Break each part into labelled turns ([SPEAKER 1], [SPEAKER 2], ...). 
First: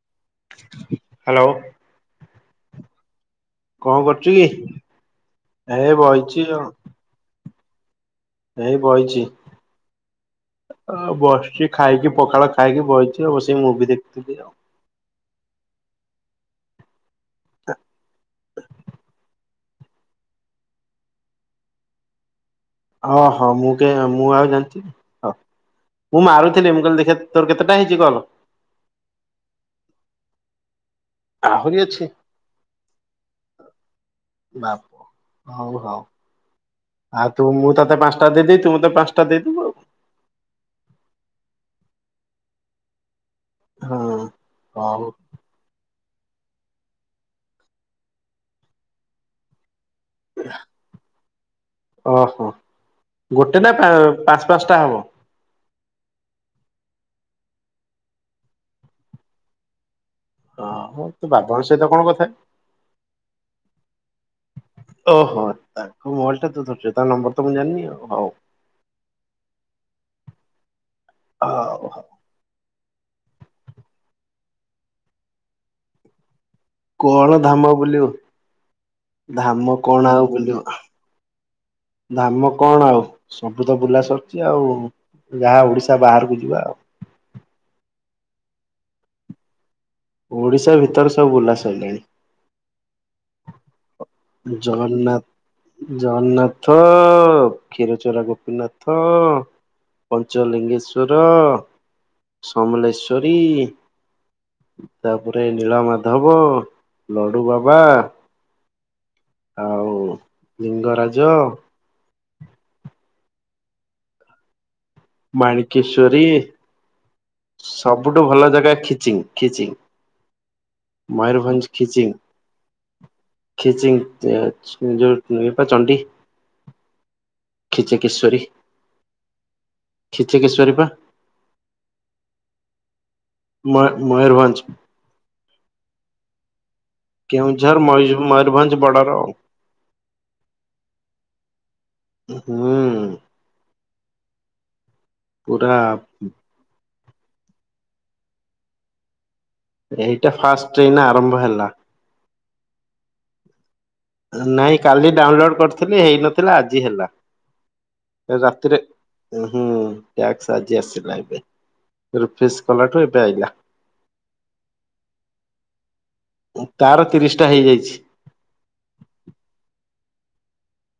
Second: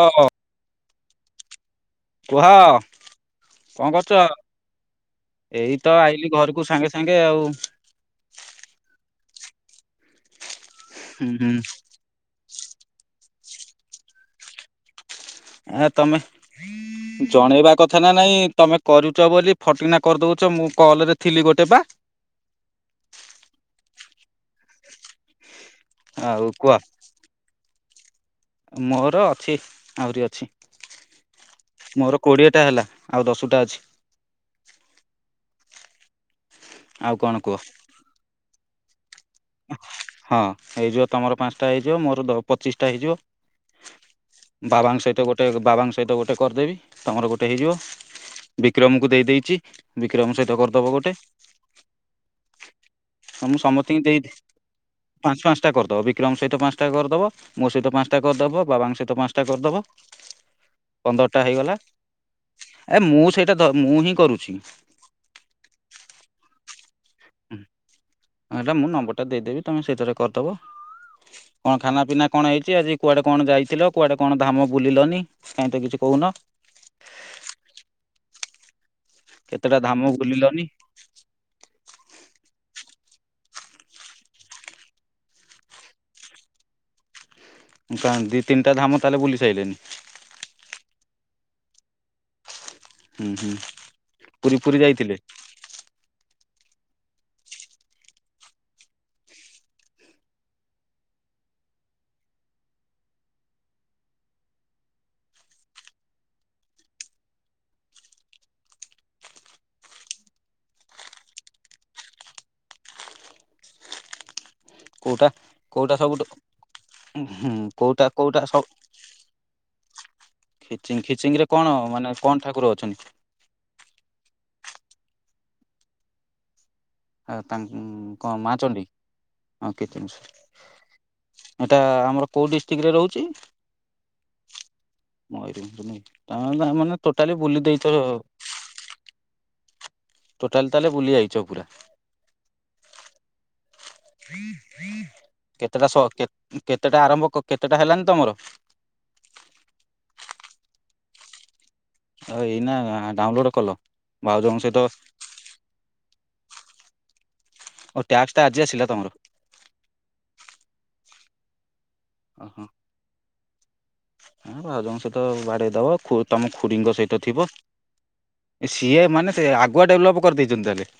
[SPEAKER 1] ହଁ।
[SPEAKER 2] ହ୍ୟାଲୋ
[SPEAKER 1] କୁହ। କଣ କରୁଛ,
[SPEAKER 2] କରୁଛୁ କି?
[SPEAKER 1] ଏଇ ତ ଆଇଲିି
[SPEAKER 2] ବଇଚି
[SPEAKER 1] ଘରକୁ
[SPEAKER 2] ଆଉ
[SPEAKER 1] ସାଙ୍ଗେ ସାଙ୍ଗେ ଆଉ।
[SPEAKER 2] ଏଇ ବଇଚି।
[SPEAKER 1] ହୁଁ ହୁଁ
[SPEAKER 2] ବସିଛି ଖାଇକି ପଖାଳ ଖାଇକି ବଇଛି, ଆ ବସି ମୁଭି ଦେଖିଥିଲି ଆଉ।
[SPEAKER 1] ଆ ତମେ ଜଣେଇବା କଥା ନା ନାଇଁ ତମେ କରୁଛ ବୋଲି ଫଟ ଗିନା କରିଦେଉଛ ମୁଁ କଲ୍ ରେ ଥିଲି ଗୋଟେ ପା
[SPEAKER 2] ହଁ ହଁ ମୁଁ କେ ମୁଁ ଆଉ ଜାଣିଥିଲି ହଉ। ମୁଁ
[SPEAKER 1] ଆଉ କୁହ
[SPEAKER 2] ମାରୁଥିଲି, ମୁଁ କହିଲି ଦେଖେ ତୋର କେତେଟା ହେଇଛି କଲ?
[SPEAKER 1] ମୋର ଅଛି ଆହୁରି ଅଛି।
[SPEAKER 2] ଆହୁରି ଅଛି
[SPEAKER 1] ମୋର କୋଡିଏ ଟା ହେଲା ଆଉ ଦଶଟା ଅଛି।
[SPEAKER 2] ବାପ ହଉ ହଉ, ଆଉ
[SPEAKER 1] କଣ
[SPEAKER 2] ତୁ
[SPEAKER 1] କୁହ
[SPEAKER 2] ମୁଁ ତତେ ପାଞ୍ଚଟା ଦିଦି ତୁ ମ ତ ପାଞ୍ଚଟା ଦେଇଦବୁ ଆଉ
[SPEAKER 1] ହଁ ହେଇଯିବ, ତମର ପାଞ୍ଚଟା ହେଇଯିବ ମୋର ପଚିଶଟା ହେଇଯିବ
[SPEAKER 2] ହଁ। ହଉ
[SPEAKER 1] ବାବାଙ୍କ ସହିତ ଗୋଟେ ବାବାଙ୍କ ସହିତ ଗୋଟେ ଗୋଟେ କରିଦେବି ତମର ଗୋଟେ ହେଇଯିବ, ବିକ୍ରମକୁ ଦେଇ ଦେଇଛି ବିକ୍ରମ ସହିତ କରିଦବ ଗୋଟେ
[SPEAKER 2] ଓହୋ
[SPEAKER 1] ହଁ ମୁଁ
[SPEAKER 2] ଗୋଟେ ନା
[SPEAKER 1] ସମସ୍ତଙ୍କୁ ଦେଇ
[SPEAKER 2] ପାଞ୍ଚ ପାଞ୍ଚଟା ହବ?
[SPEAKER 1] ପାଞ୍ଚ ପାଞ୍ଚଟା କରିଦବ, ବିକ୍ରମ ସହିତ ପାଞ୍ଚଟା କରିଦବ ମୋ ସହିତ ପାଞ୍ଚଟା କରିଦେବ ବାବାଙ୍କ ସହିତ ପାଞ୍ଚଟା କରିଦେବ।
[SPEAKER 2] ଓ ହୋ ତୁ ବାବର ସହିତ କଣ କଥା
[SPEAKER 1] ଏ ମୁଁ ସେଇଟା ମୁଁ ହିଁ କରୁଛି।
[SPEAKER 2] ଓହୋ ତାଙ୍କ ମୋବାଇଲ ଟା ତୁ ଧରିଛୁ ତା ନମ୍ବର ତ ମୁଁ ଜାଣିନି ଆଉ ହଉ।
[SPEAKER 1] ହଁ ଏଇଟା ମୁଁ ନମ୍ବର ଟା ଦେଇଦେବି ତମେ ସେଇଥିରେ କରିଦେବ କଣ
[SPEAKER 2] ହଉ
[SPEAKER 1] ଖାନା ପିନା କଣ ହେଇଛି ଆଜି? କୁଆଡ଼େ କଣ ଯାଇଥିଲ କୁଆଡେ କଣ ଧାମ ବୁଲିଲନି କାହିଁ ତ କିଛି କହୁନ?
[SPEAKER 2] କଣ ଧାମ ବୁଲିବୁ ଧାମ
[SPEAKER 1] କେତେଟା
[SPEAKER 2] କଣ ଆଉ
[SPEAKER 1] ବୁଲିଲନି
[SPEAKER 2] ବୁଳିବୁ ଧାମ କଣ ଆଉ ସବୁ ତ ବୁଲାସ ଅଛି ଆଉ। ଯାହା ଓଡିଶା ବାହାରକୁ ଯିବା ଆଉ।
[SPEAKER 1] କ ଦି ତିନିା ଧାମ ତାହେଲେ ବୁଲି ସାଇିଲନଣି?
[SPEAKER 2] ଓଡିଶା ଭିତରେ ସବୁ ଉଲ୍ଲାସରିଲାଣି।
[SPEAKER 1] ହୁଁ ହୁଁ। ପୁରୀ ପୁରୀ ଯାଇଥିଲେ
[SPEAKER 2] ଜଗନ୍ନାଥ ଜଗନ୍ନାଥ କ୍ଷୀରଚୋରା ଗୋପୀନାଥ ପଞ୍ଚଲିଙ୍ଗେଶ୍ଵର ସମଲେସ୍ୱରୀ ତାପରେ ନୀଳ ମାଧବ ଲଡୁ ବାବା ଆଉ ଲିଙ୍ଗରାଜ
[SPEAKER 1] କୋଉଟା କୋଉଟା ସବୁଠୁ
[SPEAKER 2] ମାଣିକେଶେଶଵରି
[SPEAKER 1] ହୁଁ କୋଉଟା
[SPEAKER 2] ସବୁଠୁ
[SPEAKER 1] କୋଉଟା
[SPEAKER 2] ଭଲ
[SPEAKER 1] ସବୁ
[SPEAKER 2] ଜାଗା ଖିଚିଂ ଖିଚିଂ
[SPEAKER 1] ଖିଚିଙ୍ଗ ଖିଚିଙ୍ଗରେ କଣ
[SPEAKER 2] ମୟୂରଭଞ୍ଜ
[SPEAKER 1] ମାନେ
[SPEAKER 2] ଖିଚିଂ
[SPEAKER 1] କଣ ଠାକୁର ଅଛନ୍ତି
[SPEAKER 2] ଖିଚିଂ ଯୋଉପ ଚଣ୍ଡୀ।
[SPEAKER 1] ଆଉ ତାଙ୍କ
[SPEAKER 2] ଖିଚକେଶ୍ଵରୀ
[SPEAKER 1] କଣ ମା ଚଣ୍ଡୀ ହଁ କେତ
[SPEAKER 2] ଖିଚକେଶ୍ଵରୀ ପା
[SPEAKER 1] ଜିନିଷ ଏଟା ଆମର କୋଉ ଡିଷ୍ଟ୍ରିକ୍ଟ ରେ ରହୁଛି?
[SPEAKER 2] ମୟୂରଭଞ୍ଜ।
[SPEAKER 1] ତା ମାନେ ଟୋଟାଲି
[SPEAKER 2] କେଉଁ
[SPEAKER 1] ବୁଲି
[SPEAKER 2] ଝର
[SPEAKER 1] ଦେଇଛ
[SPEAKER 2] ମୟୂଭଞ୍ଜ ବଢ଼ ର ଆଉ।
[SPEAKER 1] ଟୋଟାଲ ତାହେଲେ ବୁଲି ଯାଇଛ ପୁରା?
[SPEAKER 2] ହଁ।
[SPEAKER 1] କେତେଟା କେତେଟା ଆରମ୍ଭ କେତେଟା ହେଲାନି ତମର?
[SPEAKER 2] ଏଇଟା ଫାଷ୍ଟ ଟ୍ରେନ ଆରମ୍ଭ ହେଲା।
[SPEAKER 1] ହଉ ଏଇ ନା ଡାଉନଲୋଡ କଲ? ଭାଉଜଙ୍କ ସହିତ
[SPEAKER 2] ନାଇଁ କାଲି ଡାଉନଲୋଡ କରିଥିଲି, ହେଇନଥିଲା ଆଜି ହେଲା।
[SPEAKER 1] ଓ ଟ୍ୟାକ୍ସଟା ଆଜି
[SPEAKER 2] ରାତିରେ
[SPEAKER 1] ଆସିଲା ତମର
[SPEAKER 2] ହୁଁ ଟସ ସାଜି ଆସିଲା ଏବେ ରୁଫିସ୍
[SPEAKER 1] ଓହୋ
[SPEAKER 2] କଲାଠୁ ଏବେ ଆଇଗା।
[SPEAKER 1] ହଁ ବାାଉ ଜଙ୍କ ସହିତ ବାଡେଇ ଦବ। ତମ ଖୁରୀଙ୍କ
[SPEAKER 2] ତାର
[SPEAKER 1] ସହିତ
[SPEAKER 2] ତିରିଶ ଟା
[SPEAKER 1] ଥିବ।
[SPEAKER 2] ହେଇଯାଇଛି
[SPEAKER 1] ସିଏ ମାନେ ଆଗୁଆ ଡେଭଲପ୍ କରିଦେଇଛନ୍ତି ତାହେଲେ।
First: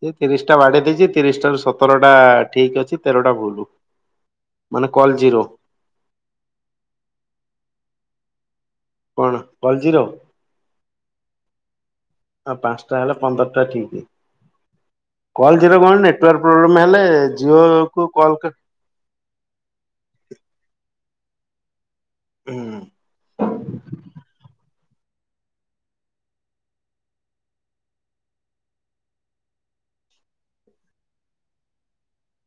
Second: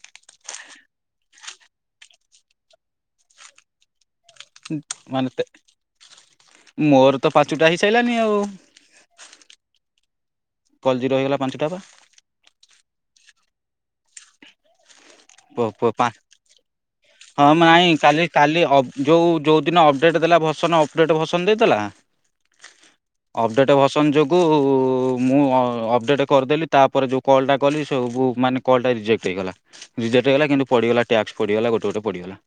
[SPEAKER 2] ସେ ତିରିଶ ଟା ବାଡେଇ ଦେଇଛି ତିରିଶଟା ରୁ ସତରଟା ଠିକ୍ ଅଛି ତେରଟା ଭୁଲୁ।
[SPEAKER 1] ମାନେ ମୋର ତ ପାଞ୍ଚଟା ହେଇସାଇଲାନି ଆଉ।
[SPEAKER 2] କଣ କଲଜିର
[SPEAKER 1] କଲ୍ ଜିରୋ ହେଇଗଲା ପାଞ୍ଚଟା ବା
[SPEAKER 2] ଆଉ ପାଞ୍ଚଟା ହେଲେ ପନ୍ଦର। ଠିକ୍ କଲ ଜିର କଣ ନେଟୱାର୍ ପ୍ରୋବ୍ଲେମ ହେଲେ
[SPEAKER 1] ହଁ
[SPEAKER 2] ଜିଓ
[SPEAKER 1] ମାଇଁ
[SPEAKER 2] କୁ
[SPEAKER 1] କାଲି
[SPEAKER 2] କଲ୍ ହୁଁ
[SPEAKER 1] କାଲି ଅବ-ଯୋଉ ଯୋଉ ଦିନ ଅପଡେଟ ଦେଲା ଭସନ ଅପଡେଟ ଭସନ ଦେଇଥେଲା? ଅପଡେଟ ଭସନ ଯୋଗୁ ମୁଁ ଅ-ଅପଡେଟ କରିଦେଲି ତାପରେ ଯଉ କଲ୍ ଟା କଲି ସେ ଉ-ବୁ-ମାନେ କଲ୍ ଟା ରେଜେକ୍ଟ ହେଇଗଲା। ରିଜେକ୍ଟ ହେଇଗଲା କିନ୍ତୁ ପଡ଼ିଗଲା ଟ୍ୟାକ୍ସ ପଡ଼ିଗଲା ଗୋଟେ ଗୋଟେ ପଡ଼ିଗଲା।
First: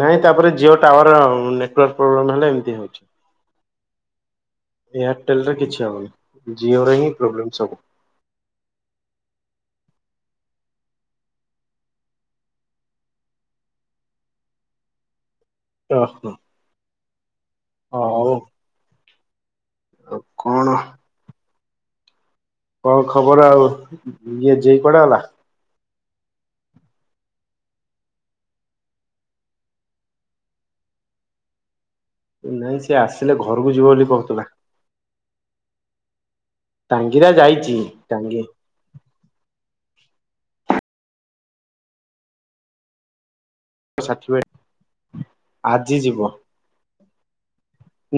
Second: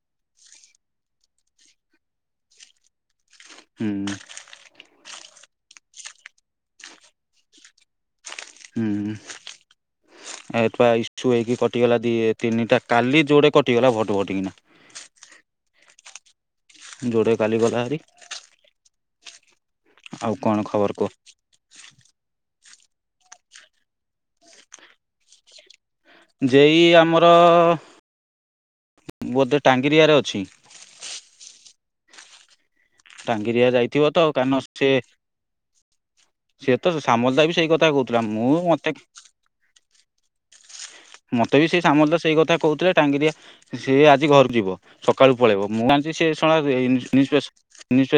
[SPEAKER 2] ନାଇଁ ତାପରେ ଜିଓ ଟାୱାର ନେଟୱାର୍କ ପ୍ରୋବ୍ଲେମ ହେଲେ ଏମିତି ହଉଛି।
[SPEAKER 1] ହୁଁ।
[SPEAKER 2] ଏୟାରଟେଲରେ କିଛି ହେବନି ଜିଓରେ ହିଁ ପ୍ରୋବ୍ଲେମ୍ ସବୁ।
[SPEAKER 1] ହୁଁ। ଏଟ ଇସୁ ହେଇକି କଟିଗଲା ଦି ତିନିଟା କାଲି ଯୋଉଡେ କଟିଗଲା ଭୋଟ ଭୋଟିକିନା।
[SPEAKER 2] ହ
[SPEAKER 1] ଯୋଡେ କାଲି ଗଲା ହେରିି।
[SPEAKER 2] ହଉ
[SPEAKER 1] ଆଉ କଣ ଖବର କୁଅ।
[SPEAKER 2] କଣ ଖବର ଆଉ ଇଏ ଯେଇ କୁଆଡେ ଗଲା?
[SPEAKER 1] ଜେଇ ଆମର। ବୋଧେ ଟାଙ୍ଗିରିଆରେ ଅଛି।
[SPEAKER 2] ନାଇଁ ସେ ଆସିଲେ
[SPEAKER 1] ଟାଙ୍ଗିରିଆ
[SPEAKER 2] ଘରକୁ ଯିବ ବୋଲି
[SPEAKER 1] ଯାଇଥିବ ତ
[SPEAKER 2] କହୁଥିଲା।
[SPEAKER 1] କାରଣ ସେ ସିଏ ତ
[SPEAKER 2] ଟାଙ୍ଗିରା
[SPEAKER 1] ସାମଲଦା ବି ସେଇ
[SPEAKER 2] ଯାଇଛି
[SPEAKER 1] କଥା କହୁଥିଲା
[SPEAKER 2] ଟାଙ୍ଗି
[SPEAKER 1] ମୁଁ ମତେ ମତେ ବି ସେ ସାମଲ ଦା ସେଇ କଥା କହୁଥିଲେ ଟାଙ୍ଗିରିଆ ସେ ଆଜି
[SPEAKER 2] ସାର୍ଟିଫିକେଟ
[SPEAKER 1] ଘରକୁ ଯିବ ସକାଳୁ ପଳେଇବ ମୁଁ
[SPEAKER 2] ଆଜି
[SPEAKER 1] ଜାଣିଛି
[SPEAKER 2] ଯିବ।
[SPEAKER 1] ସେ ଶଳା ଇନିସ୍- ଇନିସପେସ୍।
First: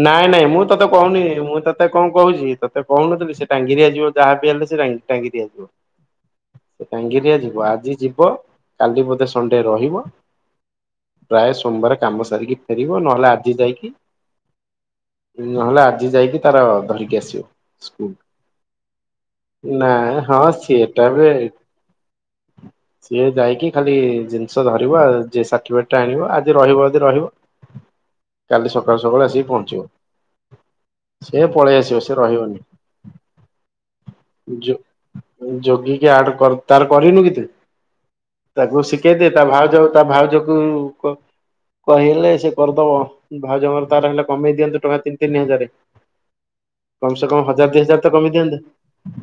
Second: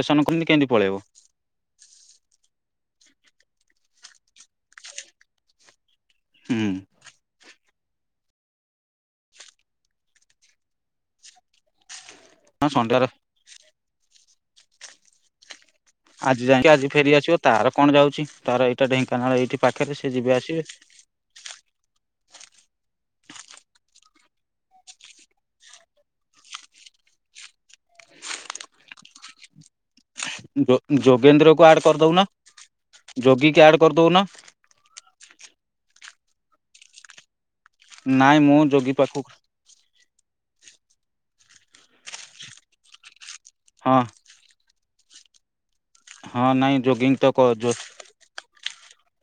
[SPEAKER 2] ନାଇଁ ନାଇଁ ମୁଁ ତୋତେ କହୁନି ମୁଁ ତତେ କଣ କହୁଛି ତତେ। କହୁନଥିଲି ସେ ଟାଙ୍ଗିରିଆ ଯିବ ଯାହା ବିି ହେଲେ ସେ ଟାଙ୍ଗିରିଆଯିବ
[SPEAKER 1] ହୁଁ
[SPEAKER 2] ସେ ଟାଙ୍ଗିରିଆ ଯିବ। ଆ ଆଜି ଯିବ କାଲି ବୋଧେ ସଣ୍ଡେ ରହିବ ପ୍ରାୟ ସୋମବାର କାମ ସାରିକି
[SPEAKER 1] ହଁ
[SPEAKER 2] ଫେରିବ
[SPEAKER 1] ସଣ୍ଡାର
[SPEAKER 2] ନହେଲେ ଆଜି ଯାଇକି ନହେଲେ ଆଜି ଯାଇକି ତାର
[SPEAKER 1] ଆଜି ଫେରି
[SPEAKER 2] ଧରିକି ଆସିବ
[SPEAKER 1] ତାର କଣ ଯାଉଛି ତାର ଏଇଟା ଢେଙ୍କାନାଳ ଏଇଠି
[SPEAKER 2] ସ୍କୁଲ।
[SPEAKER 1] ପାଖରେ ସେ
[SPEAKER 2] ନାଁ
[SPEAKER 1] ଯିବେ
[SPEAKER 2] ହଁ।
[SPEAKER 1] ଆସିବେ
[SPEAKER 2] ଛି ଏଟା ବେ। ସିଏ ଯାଇକି ଖାଲି ଜିନିଷ ଧରିବ ଆ ଯେ- ସାର୍ଟିଫିକେଟ୍ ଟା ଆଣିବ ଆଜି ରହିବ ଯଦି ରହିବ। କାଲି ସକାଳୁ ସକାଳୁ ଆସିକି ପହଞ୍ଚିବ। ସେ
[SPEAKER 1] ଯୋଗ-ଯୋଗେନ୍ଦ୍ର କୁ
[SPEAKER 2] ପଳେଇ
[SPEAKER 1] ଆଡ
[SPEAKER 2] ଆସିବ ସେ
[SPEAKER 1] କରିଦଉନା।
[SPEAKER 2] ରହିବନି
[SPEAKER 1] ଯୋଗି କେ ଆଡ କରଦଉ ନ।
[SPEAKER 2] ଯୋଗୀ। କିଏ ଆଡ କର ତାର କରିନୁ କି ତୁ?
[SPEAKER 1] ନାଇଁ ମୁଁ
[SPEAKER 2] ତାକୁ
[SPEAKER 1] ଯୋଗୀ ପାଖକୁ
[SPEAKER 2] ଶିଖେଇଦେ ତା ଭାଉଜ ତା ଭାଉଜକୁ କ-କହିଲେ ସେ କରିଦବ ଭାଉଜଙ୍କ ର
[SPEAKER 1] ହଁ
[SPEAKER 2] ତାର ହେଲେ କମେଇ ଦିଅନ୍ତୁ ଟଙ୍କା ତିନି ତିନି ହଜାର।
[SPEAKER 1] ହଁ ନାଇଁ ଯୋଗୀ
[SPEAKER 2] କମ୍ ସେ
[SPEAKER 1] ତ
[SPEAKER 2] କମ୍ ହଜାର ଦି ହଜାର ତ କମୀ ଦିଅନ୍ତୁ।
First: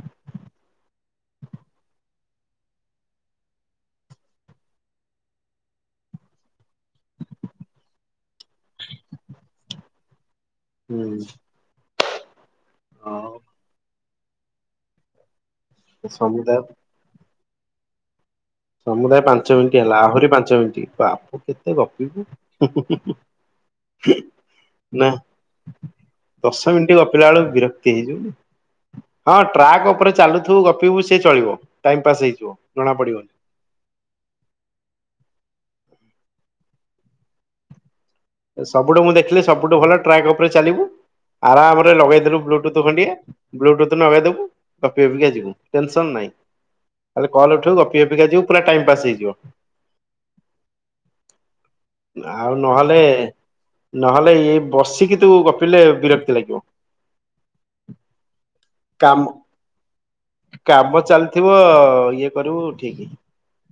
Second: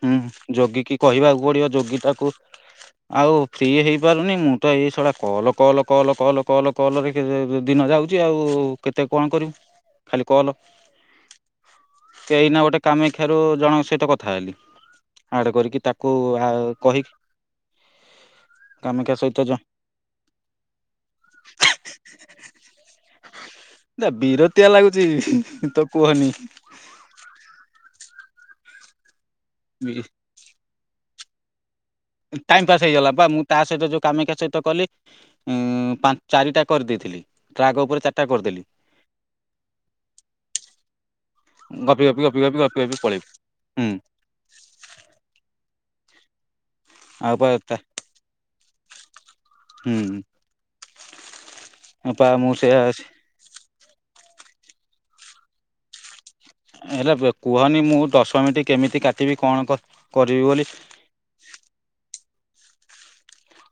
[SPEAKER 1] ହୁଁ ଯୋଗୀ କି କହିବାକୁ ପଡିବ। ଯୋଗୀ ତାକୁ ଆଉ ଫ୍ରି ହେଇପାରୁନି ମୁଁ ତ ଏଇ ସଡ଼ା call call call call call କଲରେ କେ-ଦିନ ଯାଉଛି ଆଉ କେତେ କଣ କରିବୁ। କଲ କେଇନା ଗୋଟେ କାମାକ୍ଷାରୁ
[SPEAKER 2] ହୁଁ
[SPEAKER 1] ଜଣଙ୍କ ସହିତ କଥା ହେଲି। ଆଡ କରିକି ତାକୁ ଆ
[SPEAKER 2] ସମୁଦାୟ
[SPEAKER 1] କହିକି କାମାକ୍ଷା
[SPEAKER 2] ସମୁଦାୟ
[SPEAKER 1] ସହିତ ଜ
[SPEAKER 2] ପାଞ୍ଚ ମିନିଟ ହେଲା ଆହୁରି ପାଞ୍ଚ ମିନିଟ୍ ବାପ କେତେ ଗପିବୁ।
[SPEAKER 1] ବିରକ୍ତିଆ ଲାଗୁଛି
[SPEAKER 2] ନା
[SPEAKER 1] ତ କୁହନି
[SPEAKER 2] ଦଶ ମିନିଟ୍ ଗପିଲା ବେଳୁ ବିରକ୍ତି। ଇ ଯୋଉ ହଁ ଟ୍ରାକ୍ ଉପରେ ଚାଲୁଥିବୁ ଗପିବୁ ସେ ଚଳିବ। ଟାଇମ୍ ପାସ୍ ହେଇଯିବ
[SPEAKER 1] ଟାଇମ୍ ପାସ୍ ହେଇଗଲା ବା
[SPEAKER 2] ଜଣାପଡ଼ିବନି।
[SPEAKER 1] ମୁଁ ତା ସହିତ ଯୋଉ କାମଖା ସହିତ କଲି ଉଁ ଚାରିଟା କରିଦେଇଥିଲି, ଟ୍ରଗ ଉପରେ ଚ
[SPEAKER 2] ସବୁଠୁ ମୁଁ ଦେଖିଲି ସବୁଠୁ ଭଲ ଟ୍ରାକ୍ ଉପରେ ଚାଲିବୁ ଆରାମ ରେ
[SPEAKER 1] ଗପି ଗପି
[SPEAKER 2] ଲଗେଇଦେଲୁ
[SPEAKER 1] ଗପି ଗପି ଗପି
[SPEAKER 2] ବ୍ଲୁଟୁଥ
[SPEAKER 1] ଗପି
[SPEAKER 2] ଖଣ୍ଡି
[SPEAKER 1] ପଳେଇବି ହୁଁ
[SPEAKER 2] ବ୍ଲୁଟୁଥ ଲଗେଇଦବୁ ପି ଯ
[SPEAKER 1] ଆଉ ପା
[SPEAKER 2] କଲ ଉଠ
[SPEAKER 1] ହୁଁ
[SPEAKER 2] ଗପିପିକା ଯିବ ପ ଟାଇ ପାସ୍ ହେଇଯିବ।
[SPEAKER 1] ପା
[SPEAKER 2] ଆଉ
[SPEAKER 1] ମୁଁ ସେୟା
[SPEAKER 2] ନହଲେ ନହେଲେ ଏଇ ବସିକି ତୁ ଗପିଲେ ବିରକ୍ତି ଲାଗିବ।
[SPEAKER 1] ହେଲେ କୁହନି ମୁଁ ଦଶମିନଟ କେମିତି
[SPEAKER 2] କାମ
[SPEAKER 1] କାଟିବି କଣ କରିବି ବୋଲି
[SPEAKER 2] ଥିବ ଇଏ କରିବୁ ଠିକ।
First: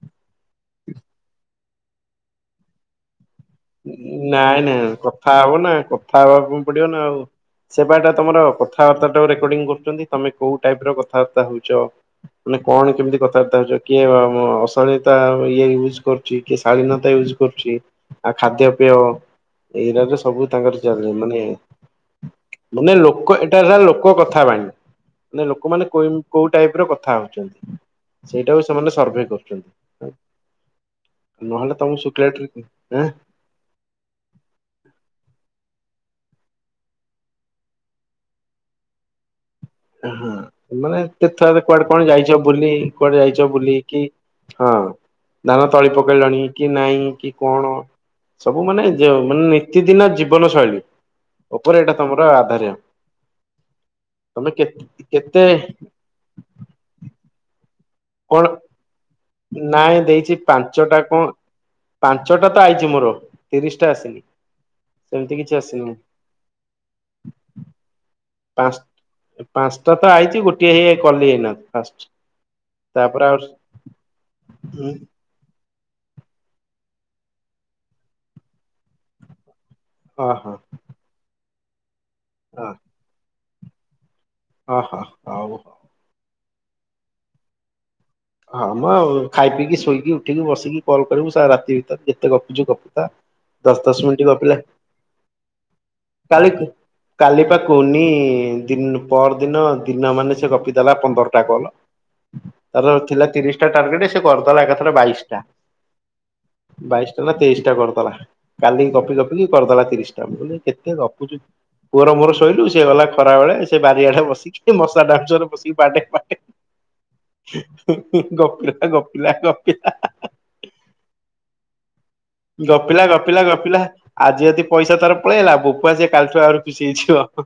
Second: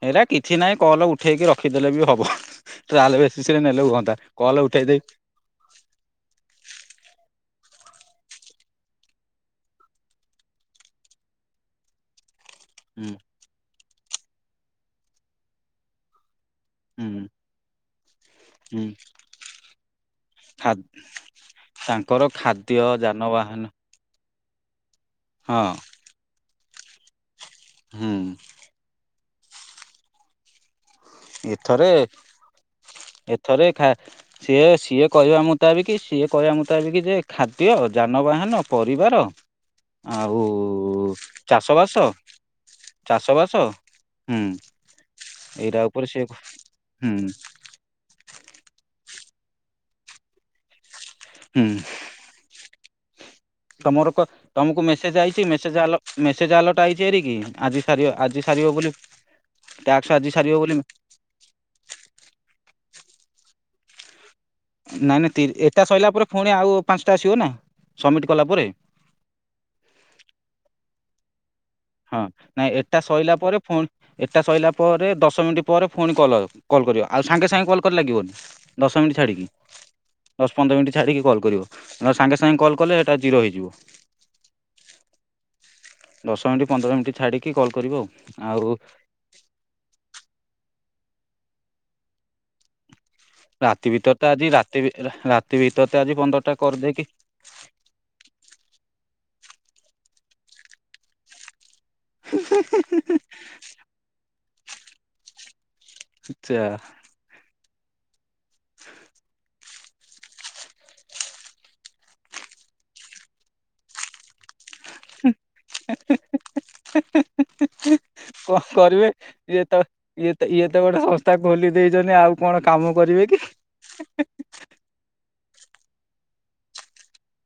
[SPEAKER 1] ଏଇଟା କିଛି ନାହିଁ କଲ ଉଠେଇକି ରଖିଦେଲେ ବି ହବ, ତାହେଲେ
[SPEAKER 2] ନାଇଁ ନାଇଁ କଥା ହବ ନା କଥା ହବା ପାଇଁ ପଡିବ ନା ଆଉ। ସେବାଟା ତମର କଥାବାର୍ତ୍ତା ଟାକୁ ରେକର୍ଡିଂ କରୁଛନ୍ତି, ତମେ କୋଉ ଟାଇପ ର କଥାବାର୍ତ୍ତା ହଉଛ। ମାନେ କଣ
[SPEAKER 1] ହୁଁ
[SPEAKER 2] କେମିତି କଥାବାର୍ତ୍ତା ହେଉଛ, କିଏ ଅଶାଳୀତା ଇଏ ୟୁଜ୍ କରୁ କିଏ କିଏ ଶାଳୀନତା
[SPEAKER 1] ହୁଁ
[SPEAKER 2] ୟୁଜ କରୁଛି। ଆଉ ଖାଦ୍ୟ
[SPEAKER 1] ହୁଁ
[SPEAKER 2] ପେୟ ଏଇରାରେ ସବୁ
[SPEAKER 1] ଖା
[SPEAKER 2] ତାଙ୍କର ଚାଲି ମାନେ
[SPEAKER 1] ତାଙ୍କର ଖାଦ୍ୟ
[SPEAKER 2] ମାନେ ଲୋକ ଏଟା
[SPEAKER 1] ଯାନବାହାନ
[SPEAKER 2] କାର ଲୋକ କଥା ଥାବାଣୀ ମାନ
[SPEAKER 1] ହଁ
[SPEAKER 2] ଲୋକମାନେ କୋଉ ଟାଇପ ର କଥା ହଉଛନ୍ତି।
[SPEAKER 1] ହୁଁ
[SPEAKER 2] ସେଇଟା ବି ସେମାନେ ସର୍ଭେ କରୁଛନ୍ତି। ନହଲେ ତମ
[SPEAKER 1] ଏଥରେ
[SPEAKER 2] କୁ ଶୁଖିଲାଟା ରେ କା
[SPEAKER 1] ଏଥରେ ଖା ସିଏ ସିଏ କହିବା ମୁତାବିକ ସିଏ କହିବା ମୁତାବିକ ଯେ ଖାଦ୍ୟ, ଯାନବାହାନ, ପରିବାର
[SPEAKER 2] ହଁ
[SPEAKER 1] ଆଉ
[SPEAKER 2] ମାନେ କେତେ ଥର କୁଆଡେ
[SPEAKER 1] ଚାଷବାସ
[SPEAKER 2] କଣ ଯାଇଛ, ବୁଲି କୁଆଡେ ଯାଇଛ
[SPEAKER 1] ଚାଷବାସ
[SPEAKER 2] ବୁଲି କି
[SPEAKER 1] ହୁଁ
[SPEAKER 2] ହଁ ଧାନ
[SPEAKER 1] ଏଇଟା
[SPEAKER 2] ତଳି
[SPEAKER 1] ଉପରେ ସିଏ
[SPEAKER 2] ପକେଇଲଣି କି ନାଇଁ
[SPEAKER 1] ହୁଁ
[SPEAKER 2] କି କଣ ସବୁ ମାନେ ମାନେ ନିତିଦିିନ ଜୀବନ ଶୈଳୀ
[SPEAKER 1] ହୁଁ
[SPEAKER 2] ଉପରେ ଏଇଟା ତମର ଆଧାର।
[SPEAKER 1] ତମର କ
[SPEAKER 2] ତମେ କେ
[SPEAKER 1] ତମକୁ ମେସେଜ
[SPEAKER 2] କେତେ
[SPEAKER 1] ଆଇଛି, ମେସେଜ ମେସେଜ ଆଲର୍ଟ ଆଇଛି ଏରିକି ଆଜି ସାରିବ
[SPEAKER 2] କଣ
[SPEAKER 1] ଆଜି ସାରିବ ବୋଲି
[SPEAKER 2] ନାଇଁ
[SPEAKER 1] ଟ୍ୟାକ୍ସ ଆଜି
[SPEAKER 2] ଦେଇଛି
[SPEAKER 1] ସାରିବ ବୋଲି
[SPEAKER 2] ପାଞ୍ଚଟା କଣ ପାଞ୍ଚଟା ତ ଆଇଛି ମୋର ତିରିଶ ଟା ଆସିନି।
[SPEAKER 1] ନାଇଁ
[SPEAKER 2] ସେମିତି
[SPEAKER 1] ନାଇଁ
[SPEAKER 2] କିଛି
[SPEAKER 1] ଏଟା
[SPEAKER 2] ଆସିନି
[SPEAKER 1] ସଇଲା ପରେ ପୁଣି ଆଉ ପାଞ୍ଚଟା ଆସିବ ନା ସବମିଟ
[SPEAKER 2] ପାଞ୍ଚ ପାଞ୍ଚଟା ତ ଆଇଛି ଗୋଟିଏ ହେଇ କଲି ଏଇନା। ଫାଷ୍ଟ
[SPEAKER 1] ହଁ ନାଇଁ ଏଟା
[SPEAKER 2] ତାପରେ
[SPEAKER 1] ସରିଲା
[SPEAKER 2] ଆଉ
[SPEAKER 1] ପରେ ପୁଣି, ଏଟା ସରିଲା ପରେ ଦଶ ମିନିଟ୍ ପରେ ପୁଣି କଲ୍ କଲ୍ କରିବ ଆଉ ସାଙ୍ଗେ ସାଙ୍ଗେ କଲ୍ଲେ ଲାଗିବନି ଦଶ ମିନିଟ୍ ଛାଡ଼ିକି
[SPEAKER 2] ଓହୋ
[SPEAKER 1] ଦଶ ପନ୍ଦର ମିନିଟ୍ ଛାଡିକି କଲ୍ କରିବ ସାଙ୍ଗେ ସାଙ୍ଗେ କଲ୍ କଲେ ସେଟା ଜିରୋ ହେଇଯିବ
[SPEAKER 2] ଓହୋ ହଉ
[SPEAKER 1] ଦଶ ମିନିଟ୍ ପନ୍ଦର ମିନି୍ ଛାଡ଼ିକି କଲ୍ କରିବ ଆଉ।
[SPEAKER 2] ହଁ
[SPEAKER 1] ଆଉ
[SPEAKER 2] ମୁଁ ଖାଇ ପିଇକି ଶୋଇକି ଉଠିକି ବସିକି କଲ୍ କରିବୁ ସାର୍ ରାତି ଭିତରେ ଯେତେ ଗପିଛୁ ଗପି ଥା ଦଶ
[SPEAKER 1] ରାତି
[SPEAKER 2] ଦଶ
[SPEAKER 1] ଭିତରେ ତ
[SPEAKER 2] ମିନିଟ
[SPEAKER 1] ଆଜି
[SPEAKER 2] ଗପିଲେ
[SPEAKER 1] ରାତି ରାତି ଭିତରେ ତ ଆଜି
[SPEAKER 2] କାଲି
[SPEAKER 1] ପନ୍ଦରଟା କରିଦେଇକି
[SPEAKER 2] କାଲି ପାଆ କୁନି ଦ ପରଦିନ ଦିନ ମାନେ ସେ ଗପିଦଲା ପନ୍ଦରଟା କଲ। ତାର ଥିଲା
[SPEAKER 1] [unintelligible]
[SPEAKER 2] ତିରିଶ ଟା ଟାର୍ଗେଟ ସେ କରିଦେଲା ଏକାଥରେ ବାଇଶଟା
[SPEAKER 1] ଯା
[SPEAKER 2] ବାଇଶଟା ନା ତେଇଶ ପଚିଶ ଟା କରିଦଲା କାଲି ଗପି ଗପିି କରିଦେଲା ତିରିଶ ଟା ବ କେତେ ଗପୁଛୁ ପୁଅର ମୋର ଶୋଇଲୁ ସେ ଗଲା ଖରା ବେଳେ ସେ ବାରିଆଡେ ବସିକି ମଶା ଡାଉଁଶ ରେ ବସିକି ବାଡେଇ ବାଡେଇ
[SPEAKER 1] କଣ
[SPEAKER 2] ଗପିଲା,
[SPEAKER 1] କରିବେ
[SPEAKER 2] ଗପିଲା,
[SPEAKER 1] ଇଏ ତ
[SPEAKER 2] ଗପିଲା
[SPEAKER 1] ଇଏ ତ ଇଏ ତ ଗୋଟେ ସଂସ୍ଥା ଖୋଲି ଦେଇଛନ୍ତି ଆଉ କଣ କାମ
[SPEAKER 2] ଗପିଲା
[SPEAKER 1] କରିବେ କି
[SPEAKER 2] ଗପିଲା ଗପିଲା ଆଜି ଯଦି ପଇସା ତାର ପଳେଇ ଆସିଲା ଲଭ କୁ ସେ କାଲିଠୁ ଆ ଖୁଛି ହେଇଯିବ।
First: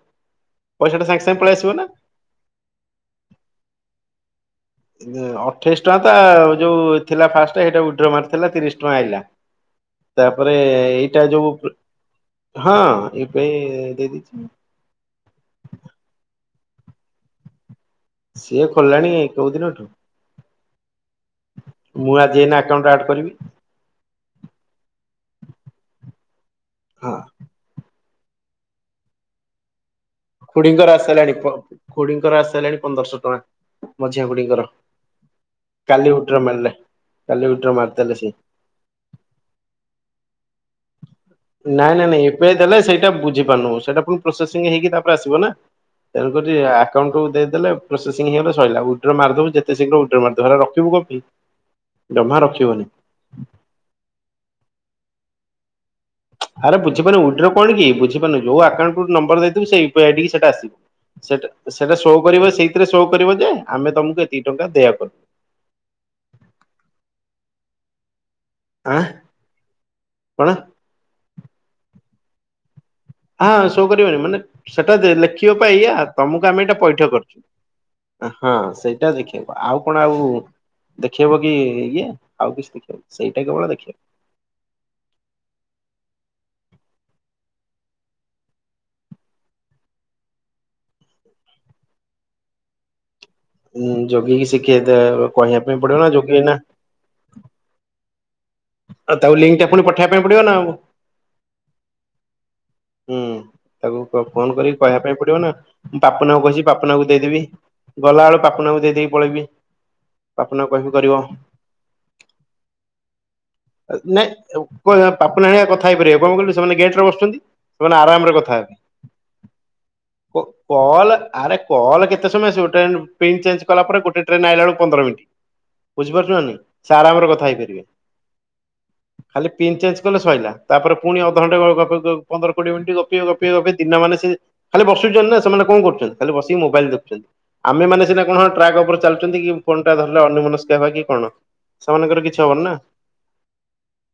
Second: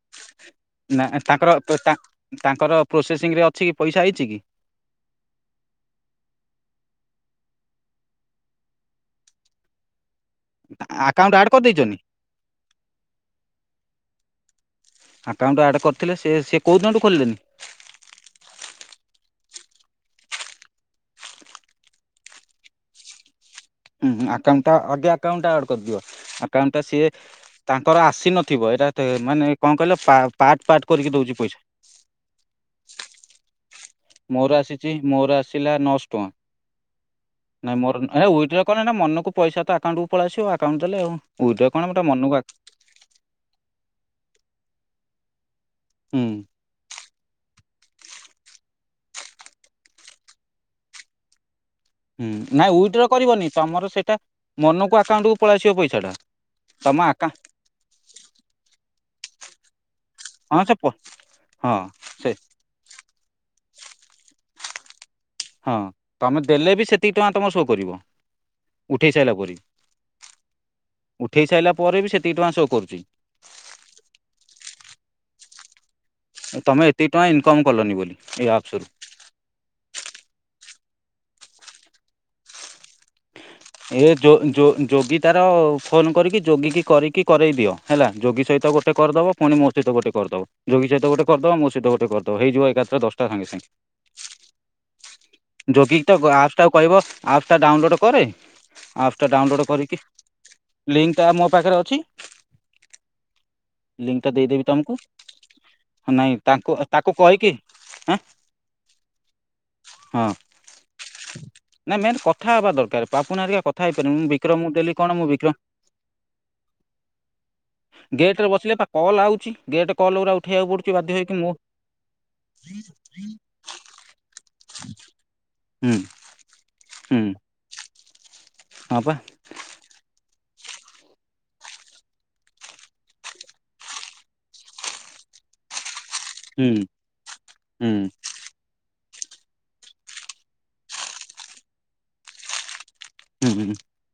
[SPEAKER 2] ପଇସାଟା
[SPEAKER 1] ନା
[SPEAKER 2] ସାଙ୍ଗେ ସାଙ୍ଗେ ପଳେଇ
[SPEAKER 1] ତାଙ୍କର
[SPEAKER 2] ଆସିବ ନା।
[SPEAKER 1] ତାଙ୍କର ପ୍ରୋସେସିଂ ରେ ଅଛି କି ପଇସା ଆଇଛି କି?
[SPEAKER 2] ଅଠେଇଶି ଟଙ୍କା ତ ଯୋଉ ଥିଲା ଫାଷ୍ଟ ସେଇଟା ଉଡ୍ର ମାରିଥିଲା ତିରିଶ ଟଙ୍କା ଆଇଲା। ତାପରେ ଏଇଟା
[SPEAKER 1] ଆକାଉଣ୍ଟ ଆଡ୍
[SPEAKER 2] ଯୋଉ
[SPEAKER 1] କରିଦେଇଛନ୍ତି
[SPEAKER 2] ହଁ ଏବେ ଦେଇଦେଇଛି।
[SPEAKER 1] ଆକାଉଣ୍ଟ ଆଡ଼୍ କରିଥିଲେ, ସେ ସେ କଉଁ ଦିନଠୁ ଖୋଲିଲେନି?
[SPEAKER 2] ସିଏ ଖୋଲୀଳାଣି କୋଉ ଦିନଠୁ। ମୁଁ ଆଜି ଏଇନା ଆକାଉଣ୍ଟ ଆଡ୍ କରିବି।
[SPEAKER 1] ହୁଁ ଆକାଉଣ୍ଟ ଟା ଆଗେ ଆକାଉଣ୍ଟ ଟା ଆଡ୍ କରିଦିଅ। ଆକାଉଣ୍ଟ ଟା ସିଏ
[SPEAKER 2] ହଁ।
[SPEAKER 1] ତାଙ୍କର ଆସ ସି ନଥିବ ଏଟା ତେ ମାନେ କଣ କହିଲ ପାର୍ଟ ପାର୍ଟ
[SPEAKER 2] ଖୁଡିଙ୍କର ଆସି
[SPEAKER 1] କରିକି
[SPEAKER 2] ସାଇଲାଣି
[SPEAKER 1] ଦଉଛି ପଇସା
[SPEAKER 2] ପ-ଖୁଡିଙ୍କର ଆସି ସାଇଲାଣି ପନ୍ଦରଶହ ଟଙ୍କା। ମଝିଆ
[SPEAKER 1] ମୋର
[SPEAKER 2] ଖୁଡିଙ୍କର।
[SPEAKER 1] ଆସିଚି, ମୋର ଆସିଲା ନଅଶ
[SPEAKER 2] କାଲି ଉଇଡ୍ର ମାରିଲେ କାଲି ଉଇଡ୍ର
[SPEAKER 1] ଟଙ୍କା। ନାଇଁ ମୋର
[SPEAKER 2] ମାରିଦେଲେ
[SPEAKER 1] ହେ
[SPEAKER 2] ସିଏ।
[SPEAKER 1] ଉଇଡ୍ରୋ କନେ ନା ମନକୁ ପଇସା ତ ଆକାଉଣ୍ଟକୁ ପଳେଇ ଆସିବ, ଆକାଉଣ୍ଟ ଦେଲେ ଆଉ। ୱିଡ୍ର କଣ
[SPEAKER 2] ନାଇଁ
[SPEAKER 1] ଏଟା
[SPEAKER 2] ନାଇଁ ନାଇଁ
[SPEAKER 1] ମନକୁ ଆ
[SPEAKER 2] ଏବେ ଦେଲେ ସେଇଟା ବୁଝିପାରୁନୁ ସେଇଟା ପ୍ରୋସେସିଂ ହେଇକି ତାପରେ ଆସିବ ନା।
[SPEAKER 1] ହୁଁ
[SPEAKER 2] ତେଣୁ କରି ଆ ଆକାଉଣ୍ଟୁ ଦେଇଦେଲେ ପ୍ରୋସେସିଂ ହେଇଗଲେ ସଇଲା। ଉଇଡ୍ରୋ ମାରିଦବୁ ଯେତେ ଶୀଘ୍ର ଉଇଡ୍ରୋ ମାରିଦେ ହେରା ରଖିବୁ କଣ ପାଇଁ।
[SPEAKER 1] ହୁଁ
[SPEAKER 2] ଜମା
[SPEAKER 1] ନାଇଁ
[SPEAKER 2] ରଖିବନି।
[SPEAKER 1] ଉଇଡ୍ରୋ କରିବନି ତୋମର ସେଟା ମନକୁ ଆକାଉଣ୍ଟ କୁ ପଳେଇସିବ ପଇସ
[SPEAKER 2] ଆରେ ବୁଝିପାରୁନୁ ଉଇଡ୍ରୋ କଣ କି ବୁଝିପାରୁନୁ ଯୋଉ ଆକଉଣ୍ଟ କୁ ନମ୍ବର୍ ଦେଇଥିବୁ ସେଇ ତ ଏଡିକି ସେଟା
[SPEAKER 1] ହଁ ସେ ପ
[SPEAKER 2] ଆସିବ ସେଟା
[SPEAKER 1] ହଁ
[SPEAKER 2] ସେଟା ସୋ
[SPEAKER 1] ସେ
[SPEAKER 2] କରିବ। ସେଇଥିରେ ସୋ କରିବ ଯେ ଆମେ ତୋମକୁ ଏତିିକି ଟଙ୍କା ଦେୟ କଲୁ।
[SPEAKER 1] ହଁ ତୋମେ ଦେଲେ ବି ସେତିକି ଟଙ୍କା ତୋମ ସୋ କରିବ।
[SPEAKER 2] ଆଁ
[SPEAKER 1] ଉଠେଇ ସାଇଲା ପରେ
[SPEAKER 2] କଣ
[SPEAKER 1] ଉଠେଇ ସାଇଲା ପରେ ବି ସେତିକି ଟଙ୍କା ସୋ କରୁଚି।
[SPEAKER 2] ହଁ ସୋ କରିବନି ମାନେ ସେଟା ଦେ ଲେଖିବ ପା ଏଇଆ। ତୋମକୁ ଆମେ ଏଇଟା
[SPEAKER 1] ତମେ
[SPEAKER 2] ପଇଠ
[SPEAKER 1] ଏତିକି ଟଙ୍କା
[SPEAKER 2] କରିଚୁ।
[SPEAKER 1] ଇନକମ୍ କଲନି ବୋଲି
[SPEAKER 2] ଏ
[SPEAKER 1] ଏଇ
[SPEAKER 2] ହଁ
[SPEAKER 1] ଆପ୍ସରୁ।
[SPEAKER 2] ସେଇଟା ଦେଖିବାକୁ। ଆଉ କଣ ଆଉ ଦେଖେଇବ କି ଇଏ ଆଉ କିଛି ଦେଖେଇବ ସି
[SPEAKER 1] ଏ ଯୋ ଯୋ ଯୋଗୀ ତାର ଫୋନ୍ କରିକି ଯୋଗୀ କି କରିକି କରେଇ ଦିଅ ହେଲା। ଯୋଗୀ ସହିତ ଗୋଟେ କରିଦବ। ପୁଣି ମୋ ସହିତ ଗୋଟେ କରିଦବ। ଯୋଗୀ ସହିତ ଗୋଟେ କରିଦ ତ ମୋ ସହିତ ଗୋଟେ କରିଦବ ହେଇଯିବ ଏକାଥରେ ଦଶ ତା ସାଙ୍ଗେ ସାଙ୍ଗେ
[SPEAKER 2] ଉଁ ଯୋଗିକି ଶିଖେଇ ଦେ କହିବା ପାଇଁ ପଡିବ
[SPEAKER 1] ଯୋଗୀ କି
[SPEAKER 2] ନା
[SPEAKER 1] ତ
[SPEAKER 2] ଯୋଗି ଏଇନା
[SPEAKER 1] ଗ-ଆପସ୍ ଟାକୁ କହିବ ଆପସ୍ ଟା ଡାଉନଲୋଡ୍ କରେ।
[SPEAKER 2] ଆ,
[SPEAKER 1] ଆପ୍ସଟା
[SPEAKER 2] ତାକୁ ଲିଙ୍କ୍ ଟା
[SPEAKER 1] ଡାଉନଲୋଡ଼୍
[SPEAKER 2] ପୁଣି
[SPEAKER 1] କରିକି
[SPEAKER 2] ପଠେଇବା ପାଇଁ ପଡିବ ନା ଆଉ
[SPEAKER 1] ଲିଙ୍କଟା ମୋ ପାଖରେ ଅଛି
[SPEAKER 2] ହୁଁ,। ତାକୁ କ
[SPEAKER 1] ଲିଙ୍କଟା
[SPEAKER 2] ଫୋନ୍
[SPEAKER 1] ଦେଇଦେବି
[SPEAKER 2] କରିକି
[SPEAKER 1] ତମକୁ
[SPEAKER 2] କହିବା ପାଇଁ ପଡିବ ନା। ମୁଁ
[SPEAKER 1] ନାଇଁ
[SPEAKER 2] ପାପନାଙ୍କୁ କହିଛି,
[SPEAKER 1] ତାଙ୍କୁ
[SPEAKER 2] ପାପନାଙ୍କୁ
[SPEAKER 1] ତାକୁ
[SPEAKER 2] ଦେଇଦେବି।
[SPEAKER 1] କହିକି ଆଁ
[SPEAKER 2] ଗଲା ବେଳେ ପାପୁନାକୁ ଦେଇ ଦେଇକି ପଳେଇବି।
[SPEAKER 1] ହଁ
[SPEAKER 2] ପାପୁନାକୁ କହିବି କରିବ
[SPEAKER 1] ନା ମେନ୍ କଥା ହବା ଦରକାର। ପା
[SPEAKER 2] ଏ ନାଇଁ ଏ କଣା
[SPEAKER 1] ମୁଁ
[SPEAKER 2] ପାପୁନା
[SPEAKER 1] ବିକ୍ରମ
[SPEAKER 2] ହେକା କଥା ହେଇପାରିବେ। କଣ କହିଲୁ ସେମାନେ ଗେଟ୍ ର ବସୁଛନ୍ତି। ସେମାନେ ଆରାମରେ
[SPEAKER 1] ଗେଟରେ
[SPEAKER 2] କଥା
[SPEAKER 1] ବସିଲେ
[SPEAKER 2] ହେବେ
[SPEAKER 1] ପା କଲ୍ ଆଉଛି ଗେଟ୍ କଲ୍ ଗୁରା
[SPEAKER 2] କ
[SPEAKER 1] ଉଠେଇବାକୁ ପଡ଼ୁଛି ବାଧ୍ୟ
[SPEAKER 2] କଲ୍
[SPEAKER 1] ହେଇକି ମୁଁ
[SPEAKER 2] ଆରେ କଲ୍ କେତେ ସମୟ ଆସିବ ଟାଇମ୍ କୁ ପେ କି ଚେଞ୍ଜ କଲା ପରେ ଗୋଟେ ଟ୍ରେନ୍ ଆଇଲା ବେଳୁ ପନ୍ଦର ମିନିଟ୍
[SPEAKER 1] ହୁଁ
[SPEAKER 2] ବୁଝିପାରୁଚ ନା ନାଇଁ ସେ
[SPEAKER 1] ହୁଁ
[SPEAKER 2] ଆରାମରେ କଥା ହେଇପାରିବେ।
[SPEAKER 1] ହଁ ପା
[SPEAKER 2] ଖାଲି ପିନ୍ ଚେଞ୍ଜ କଲେ ଶୋଇଲା। ତାପରେ ପୁଣି ଅଧଘଣ୍ଟା ଗ- [unintelligible] ପନ୍ଦର କୋଡ଼ିଏ ମିନିଟ୍ ଗପିବ ଗପିବ ଗପେଇ ଦିନ ମାନ ସେ ଖାଲି ବସିଚନି ନା ସେମାନେ କଣ କରୁଚନ୍ତି। ଖାଲି ବସି
[SPEAKER 1] ହୁଁ
[SPEAKER 2] ମୋବାଇଲ୍ ଦେଖୁଛନ୍ତି। ଆମେ
[SPEAKER 1] ହୁଁ
[SPEAKER 2] ମାନେ ସିନା କଣ ହଁ ଟ୍ରାକ୍ ଉପରେ ଚାଲୁଚନ୍ତି କି ଫୋନ୍ ଟା ଧରିଲେ ଅନ୍ୟ ମନସ୍କ ହେବା କି କଣ। ସେମାନଙ୍କର କିଛି ହବନି ନା।
[SPEAKER 1] ହୁଁ, ହୁଁ,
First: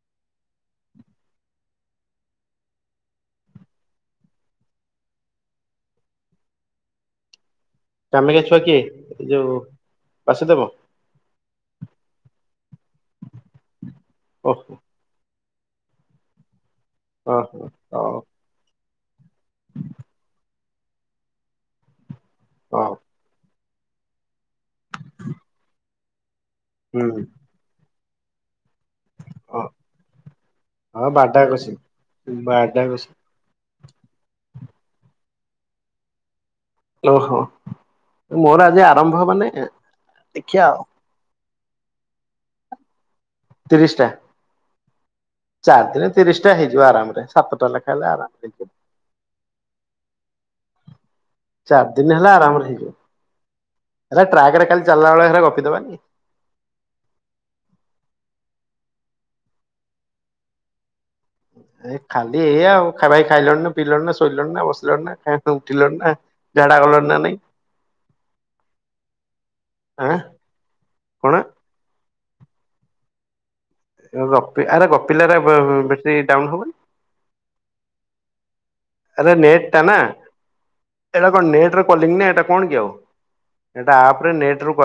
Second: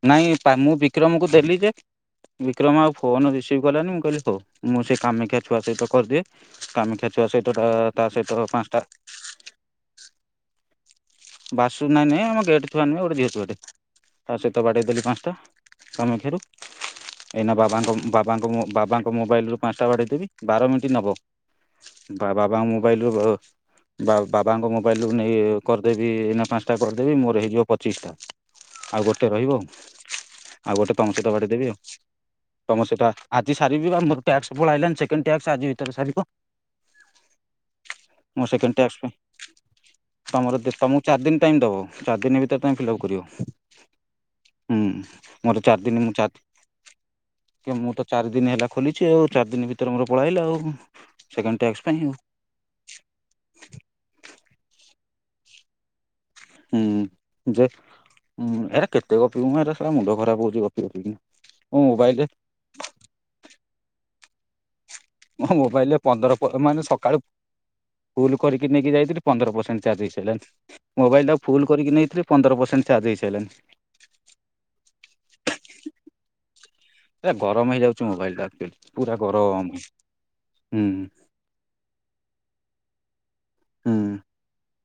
[SPEAKER 1] ନାଇଁ ତା ମୁଁ ବିକ୍ରମ କୁ ଦେଲି ଯେ। ବିକ୍ରମ ଆଉ ଫୋନ୍ ରିସିଭ କଲାନି। ମୁଁ କହିଲି ହଉ ମୁଁ ସେ କାମିକା ଛୁଆ ସହିତ କରିଦିଏ କାମିକା ଛୁଆ ସହି ତ ତା ତା
[SPEAKER 2] କାମିକା
[SPEAKER 1] ସହିତ
[SPEAKER 2] ଛୁଆ କିଏ
[SPEAKER 1] ପାନ୍ସଟା
[SPEAKER 2] ଏ ଯୋଉ ବାସୁଦେବ
[SPEAKER 1] ବାସୁ ନାଇଁ ନାଇଁ ଆମ ଗେଟ୍ ଛୁଆ ନୁହେଁ ଗୋଟେ ବିହା ଛୁଆ ଟେ ତା ସହିତ
[SPEAKER 2] ଓହୋ
[SPEAKER 1] ବାଡେଇ ଦେଲି ପାନ୍ସଟା। ସମିଖେରୁ ଏଇନା
[SPEAKER 2] ଓହୋ
[SPEAKER 1] ବାବାଙ୍କ ଉଁ
[SPEAKER 2] ହଉ
[SPEAKER 1] ବାବାଙ୍କ ମୋ ବାବାଙ୍କ ତ ମୋବାଇଲ୍ ରୁ ପାନ୍ସଟା ବାଡେଇ ଦେବି। ବାର ମିନିଟ୍ ନବ। ବା ବାବାଙ୍କ
[SPEAKER 2] ହଉ
[SPEAKER 1] ମୋବାଇଲ୍ ରୁ ଓ ବା ବାବାଙ୍କ ମୋବାଇଲ୍ ରୁ ନେଇ କରିଦେବି। ଏଇନା ପାନ୍ସଟା କରିଦେବି
[SPEAKER 2] ହୁଁ
[SPEAKER 1] ମୋର ହେଇଯିବ ପଚିଶ ଟା। ଆଉ ଗୋଟେ ରହିବ। ଆଉ ଗୋଟେ
[SPEAKER 2] ହଁ
[SPEAKER 1] ତୋମ ସହିତ
[SPEAKER 2] ବାଡା
[SPEAKER 1] ବାଡେଇ ଦେବି
[SPEAKER 2] କସି
[SPEAKER 1] ଆଉ।
[SPEAKER 2] ବାଡା
[SPEAKER 1] ତୋମ
[SPEAKER 2] କସି
[SPEAKER 1] ସହିତ ଆ, ଆଜି ସାରିବି ବା ମୋର ଟ୍ୟାକ୍ସ ପ୍ରବଳ ଆଇଲାଣି ସେକେଣ୍ଡ ଟ୍ୟାକ୍ସ ଆଜି ଭିତରେ ସାରିବ।
[SPEAKER 2] ଓହୋ-
[SPEAKER 1] ମୋ
[SPEAKER 2] ମୋର
[SPEAKER 1] ସେକେଣ୍ଡ
[SPEAKER 2] ଆଜି
[SPEAKER 1] ଟ୍ୟାକ୍ସ
[SPEAKER 2] ଆରମ୍ଭ ମାନେ ଦେଖିଆ।
[SPEAKER 1] ଚାରିଦିନ ଟାଇମ୍ ଦବ। ଚାରିଦିନ ଭିତରେ ତୋମେ ଫିଲ୍ଅପ୍ କରିବ।
[SPEAKER 2] ତିରିଶ ଟା।
[SPEAKER 1] ହୁଁ। ମୋର ଚାରି ଦିନ
[SPEAKER 2] ଦିନେ
[SPEAKER 1] ମୁଁ
[SPEAKER 2] ତିରିଶ
[SPEAKER 1] ଚାଥି
[SPEAKER 2] ଟା ହେଇଯିବ ଆରାମରେ ସାତଟା
[SPEAKER 1] କି
[SPEAKER 2] ଲେଖା
[SPEAKER 1] ମୁଁ ତ
[SPEAKER 2] ହେଲେ ଆରାମ
[SPEAKER 1] ଚାରି ଦିନ
[SPEAKER 2] ହେଇଯିବ।
[SPEAKER 1] ହେଲା ଖୋଲିଛି ଆଉ। ଚାରି ଦିନ ଭିତରେ ମୋର ପଳା ଆଇଲା ଆଉ। ସେକେଣ୍ଡ ଟ୍ୟାକ୍ସ
[SPEAKER 2] ଚାରି
[SPEAKER 1] ପାଇଁ ଆଉ
[SPEAKER 2] ଦିନ ହେଲା ଆରାମରେ ହେଇଯିବ। ଏଟା ଟ୍ରାକ୍ ରେ କାଲି ଚାଲଲା ବେଳେ ହେରା ଗପି ଦବାନି।
[SPEAKER 1] ହୁଁ ଯେ ଏରା କେତେ କପି ମୁ ଏ ମୁଣ୍ଡ ଖରାପ ହଉଛି କପି କରିକିନା
[SPEAKER 2] ଏ ଖାଲି ଏଇ ଆଉ ଭାଇ ଖାଇଲଣିନ ପିଇିଲଣି ନା ଶୋଇଲଣିନ ଅବ
[SPEAKER 1] ମୋ ମୋବାଇଲରେ ପନ୍ଦର ମାନେ
[SPEAKER 2] ଗଲଣି ନା
[SPEAKER 1] ସକାଳୁ
[SPEAKER 2] ନାଇଁ
[SPEAKER 1] ଫୁଲ କରିକି ନେଇକି ଯାଇଥିଲି, ପନ୍ଦର ପରସେଣ୍ଟ ଚାର୍ଜ
[SPEAKER 2] ଆଁ
[SPEAKER 1] ହେଇସାରିଲଣି ମୋବାଇଲ
[SPEAKER 2] କଣ
[SPEAKER 1] ଟା ଫୁଲ କରିକି ନେଇଥିଲି ପନ୍ଦର ପରସେଣ୍ଟ ଚାର୍ଜ ହେଇସାରିଲଣି
[SPEAKER 2] ଆରେ ରପିଲାର ବଟେରୀ ଡାଉନ ହବନି?
[SPEAKER 1] ଗରମ ହେଇଯାଉଛି, ମୋବାଇଲ ଟାଚୁ ପୁର
[SPEAKER 2] ଆରେ ନେଟ୍ ଟା
[SPEAKER 1] ଗରମ
[SPEAKER 2] ନା
[SPEAKER 1] ହୁଁ
[SPEAKER 2] ଏଇଟା କଣ ନେଟ କ ନା ଏଟା କଣ କି ଆଉ
[SPEAKER 1] ହୁଁ
[SPEAKER 2] ଏଟା ଆପରେ ନଟ